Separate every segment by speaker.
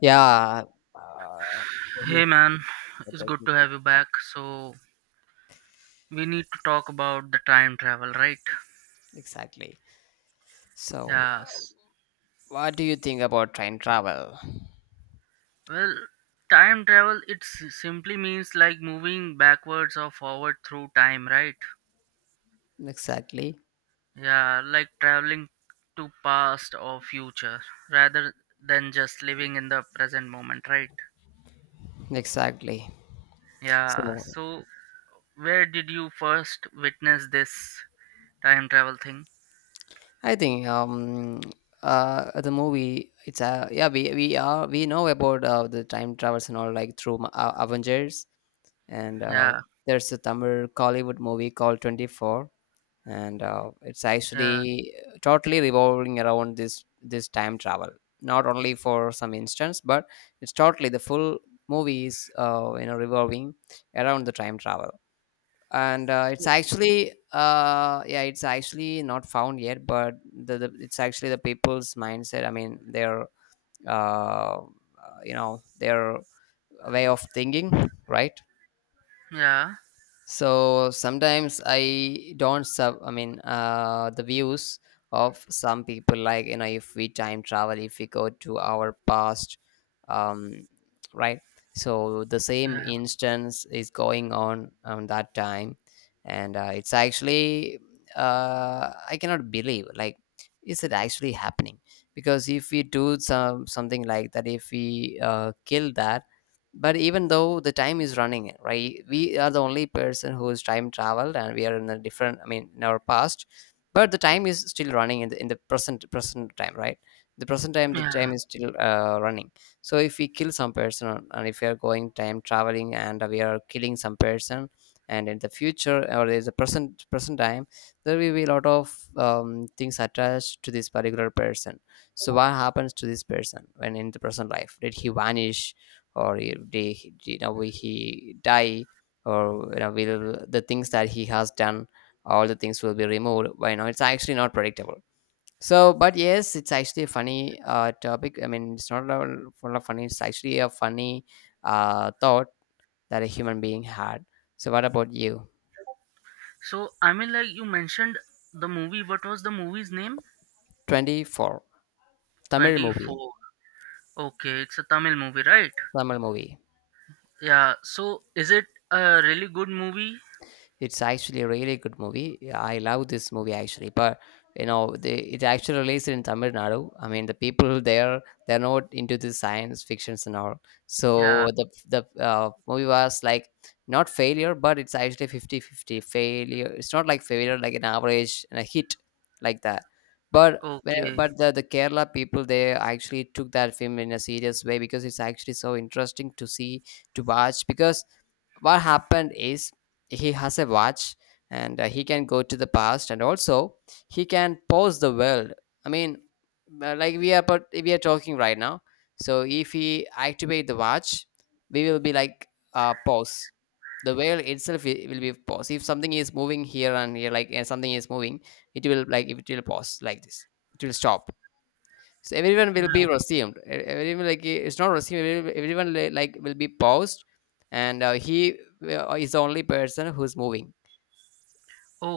Speaker 1: Yeah. Uh, yes.
Speaker 2: Hey man,
Speaker 1: the
Speaker 2: it's good to
Speaker 1: technical-
Speaker 2: have you back. So, we need to talk about the time travel, right?
Speaker 1: exactly. So,
Speaker 2: Yes.
Speaker 1: what do you think about train travel?
Speaker 2: Well, time travel simply means like moving backwards or forward through time, right?
Speaker 1: Exactly.
Speaker 2: Yeah, like traveling to past or future rather than just living in the present moment, right?
Speaker 1: Exactly.
Speaker 2: Yeah.
Speaker 1: So,
Speaker 2: So, where did you first witness this time travel thing?
Speaker 1: I think the movie, it's, yeah, we know about the time travels and all, like through Avengers. And
Speaker 2: Yeah.
Speaker 1: There's a Tamil Kollywood movie called 24, and it's
Speaker 2: Yeah.
Speaker 1: actually totally revolving around this time travel, not only for some instance, but it's totally, the full movie is, revolving around the time travel. And It's
Speaker 2: So.
Speaker 1: actually, yeah, it's actually not found yet, but the it's actually the people's mindset, I mean, their, uh, you know their way of thinking, right?
Speaker 2: Yeah.
Speaker 1: So sometimes I don't sub. I mean, the views of some people, like, if we time travel, if we go to our past, um, right? So the same
Speaker 2: Yeah.
Speaker 1: instance is going on that time, and it's actually, I cannot believe. Like, is it actually happening? Because if we do something like that, if we kill that. But even though the time is running, right, we are the only person who's time traveled, and we are in a different, I mean, in our past. But the time is still running in the present time, right? The present time, the
Speaker 2: Yeah.
Speaker 1: time is still, running. So if we kill some person, and if we are going time traveling and we are killing some person, and in the future or in the present time, there will be a lot of, things attached to this particular person. So what happens to this person? When in the present life, did he vanish, or he- they he- you know we- he die, or will the things that he has done, all the things, will be removed? Why? You know it's actually not predictable. So, but yes, it's actually a funny, topic, I mean, it's not a full of funny, it's actually a funny, thought, that a human being had. So what about you?
Speaker 2: So, I mean, like you mentioned the movie. What was the movie's name?
Speaker 1: 24. Tamil movie.
Speaker 2: 24. Okay, it's a Tamil movie, right?
Speaker 1: Tamil movie.
Speaker 2: Yeah. So, is it a really good movie?
Speaker 1: It's actually a really good movie. Yeah, I love this movie actually, but it actually released in Tamil Nadu. I mean, the people there, they're not into the science fictions and all.
Speaker 2: Yeah.
Speaker 1: So the movie was like not failure, but it's actually 50-50 failure. It's not like failure, like an average and a hit, like that. But when-
Speaker 2: Okay.
Speaker 1: but the Kerala people, they actually took that film in a serious way, because it's actually so interesting to watch, because what happened is, he has a watch, and he can go to the past, and also he can pause the world. I mean, like we are talking right now. So if he activate the watch, we will be like, pause. The world itself, will be pause, if something is moving here and here, like, and something is moving, it will, like, if it will pause like this, it will stop. So everyone will be
Speaker 2: Yeah.
Speaker 1: resumed. Everyone, like, it's not resumed, everyone, like, will be paused, and he is the only person who's moving.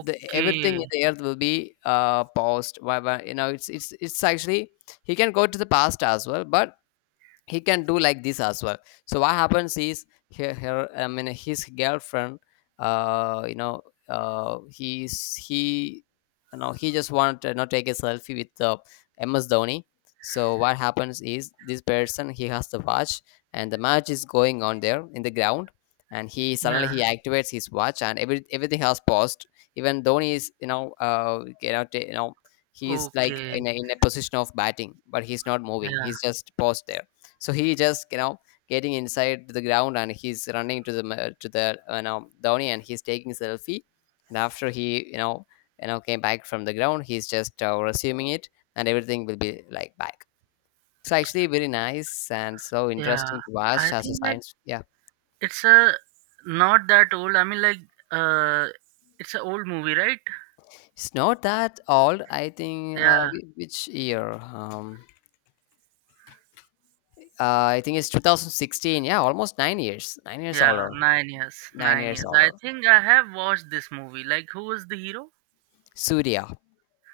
Speaker 1: The everything in the earth will be paused. Why? you know, it's actually he can go to the past as well, but he can do like this as well. So what happens is, her, I mean, his girlfriend, uh you know uh he's he he just wanted to, take a selfie with MS Dhoni. So what happens is, this person, he has the watch, and the match is going on there in the ground, and he, suddenly,
Speaker 2: Yeah.
Speaker 1: he activates his watch, and everything has paused. Even Dhoni is, he's like
Speaker 2: Okay.
Speaker 1: in a position of batting, but he's not moving,
Speaker 2: Yeah.
Speaker 1: he's just paused there. So he just, getting inside the ground, and he's running to the Dhoni, and he's taking selfie. And after he, came back from the ground, he's just, resuming it, and everything will be like back. It's actually very nice and so
Speaker 2: Yeah.
Speaker 1: interesting to
Speaker 2: I
Speaker 1: watch as a
Speaker 2: think like
Speaker 1: science. Yeah.
Speaker 2: it's a not that old. I mean, like uh, it's an old movie, right?
Speaker 1: It's not that old. I think,
Speaker 2: Yeah.
Speaker 1: which year? I think it's 2016. Yeah, almost 9 years, 9 years
Speaker 2: Yeah.
Speaker 1: older,
Speaker 2: 9 years.
Speaker 1: nine
Speaker 2: Nine
Speaker 1: years
Speaker 2: years. I
Speaker 1: older.
Speaker 2: think I have watched this movie. Like, who was the hero?
Speaker 1: Surya.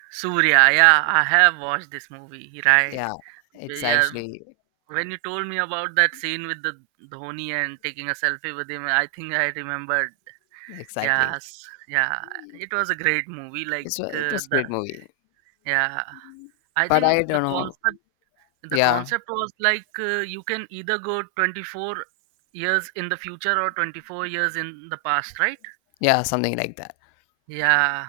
Speaker 2: Surya, yeah, I have watched this movie, right?
Speaker 1: Yeah. it's
Speaker 2: Yeah,
Speaker 1: actually
Speaker 2: when you told me about that scene with the Dhoni and taking a selfie with him, I think I remembered.
Speaker 1: Exactly.
Speaker 2: Yes, yeah, it was a great movie. Like
Speaker 1: It was a great
Speaker 2: the
Speaker 1: movie,
Speaker 2: Yeah, I
Speaker 1: but
Speaker 2: think
Speaker 1: I
Speaker 2: the
Speaker 1: don't know.
Speaker 2: concept the
Speaker 1: Yeah,
Speaker 2: concept was like you can either go 24 years in the future or 24 years in the past, right?
Speaker 1: yeah, something like that.
Speaker 2: Yeah,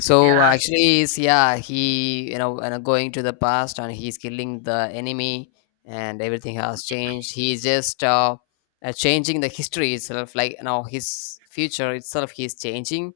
Speaker 1: So,
Speaker 2: yes,
Speaker 1: actually, is, yeah, he, and, going to the past and he's killing the enemy, and everything has changed. He's just, changing the history itself, like, his future itself, he's changing.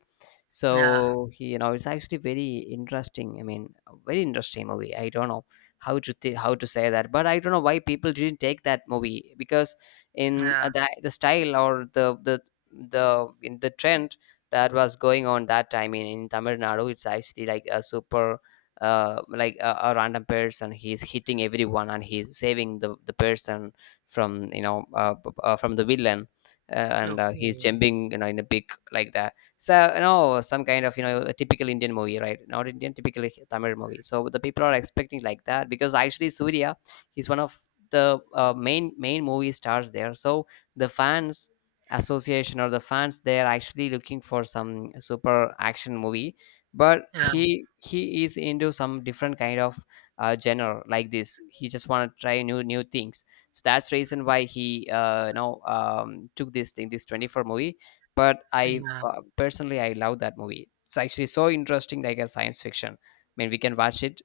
Speaker 2: yeah,
Speaker 1: So, he, it's actually very interesting. I mean, a very interesting movie. I don't know how to say that, but I don't know why people didn't take that movie, because in
Speaker 2: yeah.
Speaker 1: the style or the in the trend that was going on that time, in Tamil Nadu. It's actually like a super, like a random person. He's hitting everyone and he's saving the person from you know p- from the villain, uh, and he's
Speaker 2: Okay,
Speaker 1: jumping, in a big, like that. So, some kind of, a typical Indian movie, right? Not Indian, typically Tamil movie. So the people are expecting like that, because actually Surya, he's one of the main movie stars there. So the fans association or the fans, they are actually looking for some super action movie, but
Speaker 2: yeah,
Speaker 1: he is into some different kind of, genre, like this, he just want to try new things. So that's reason why he, took this 24 movie. But
Speaker 2: yeah.
Speaker 1: personally, I love that movie. It's actually so interesting, like a science fiction, I mean, we can watch it.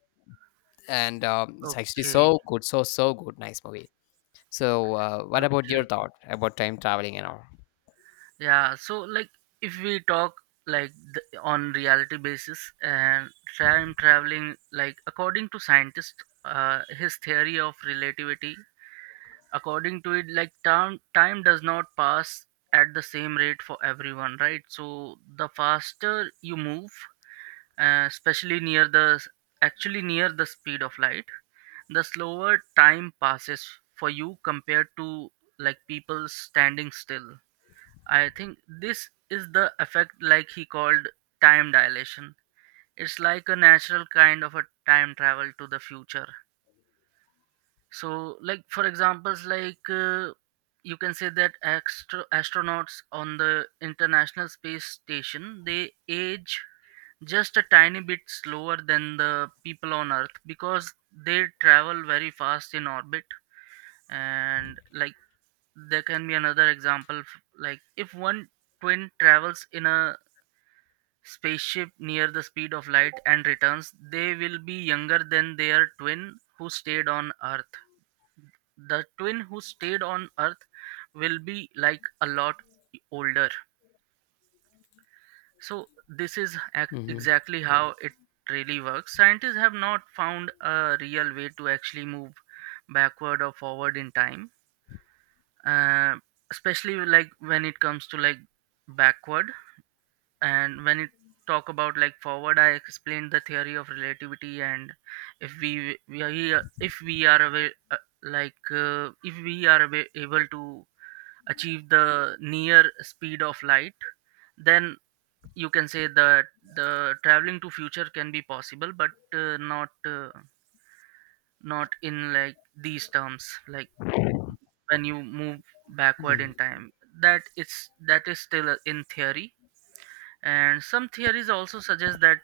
Speaker 1: And it's actually
Speaker 2: Okay,
Speaker 1: so good, so good, nice movie. So, what about your
Speaker 2: okay.
Speaker 1: thought about time traveling and all?
Speaker 2: Yeah, so like if we talk like on reality basis and time traveling, like according to scientists, his theory of relativity. According to it, like time does not pass at the same rate for everyone, right? So the faster you move, especially near actually near the speed of light, the slower time passes for you compared to like people standing still. I think this is the effect, like he called time dilation. It's like a natural kind of a time travel to the future. So, like for examples, like you can say that extra astronauts on the International Space Station, they age just a tiny bit slower than the people on Earth because they travel very fast in orbit. And like there can be another example, like if one twin travels in a spaceship near the speed of light and returns. They will be younger than their twin who stayed on Earth. The twin who stayed on Earth will be like a lot older. So, this is
Speaker 1: Hmm.
Speaker 2: exactly how it really works. Scientists have not found a real way to actually move backward or forward in time, uh, especially like when it comes to like backward. And when it talk about like forward, I explained the theory of relativity, and if we we are here- if we are aware, like if we are able to achieve the near speed of light, then you can say that the traveling to future can be possible but not in like these terms. Like when you move backward
Speaker 1: Mm,
Speaker 2: in time, that is still in theory. And some theories also suggest that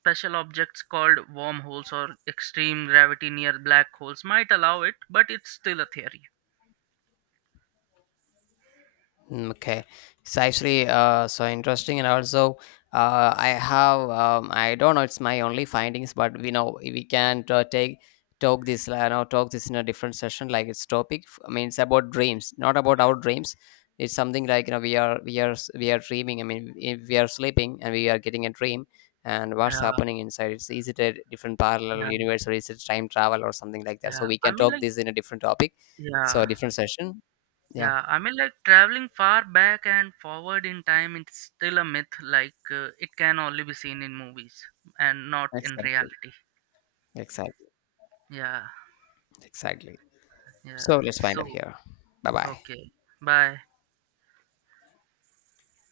Speaker 2: special objects called wormholes or extreme gravity near black holes might allow it, but it's still a theory.
Speaker 1: mm, okay, it's actually, so interesting. And also, I have, I don't know, it's my only findings, but we know we can, take talk this in a different session. Like, it's topic. I mean, it's about dreams, not about our dreams. It's something like, we are dreaming. I mean, if we are sleeping and we are getting a dream, and
Speaker 2: Yeah,
Speaker 1: what's happening inside? It's is it a different parallel
Speaker 2: yeah,
Speaker 1: universe, or is it time travel or something like that?
Speaker 2: yeah.
Speaker 1: So we
Speaker 2: I
Speaker 1: can
Speaker 2: mean,
Speaker 1: talk
Speaker 2: like,
Speaker 1: this in a different topic, so,
Speaker 2: yeah,
Speaker 1: a different session. Yeah,
Speaker 2: yeah. I mean, like, traveling far back and forward in time, it's still a myth. Like, it can only be seen in movies and not in
Speaker 1: excellent.
Speaker 2: reality.
Speaker 1: Exactly.
Speaker 2: Yeah,
Speaker 1: Exactly.
Speaker 2: yeah.
Speaker 1: So let's wind up
Speaker 2: So,
Speaker 1: here. Bye bye.
Speaker 2: okay. Bye.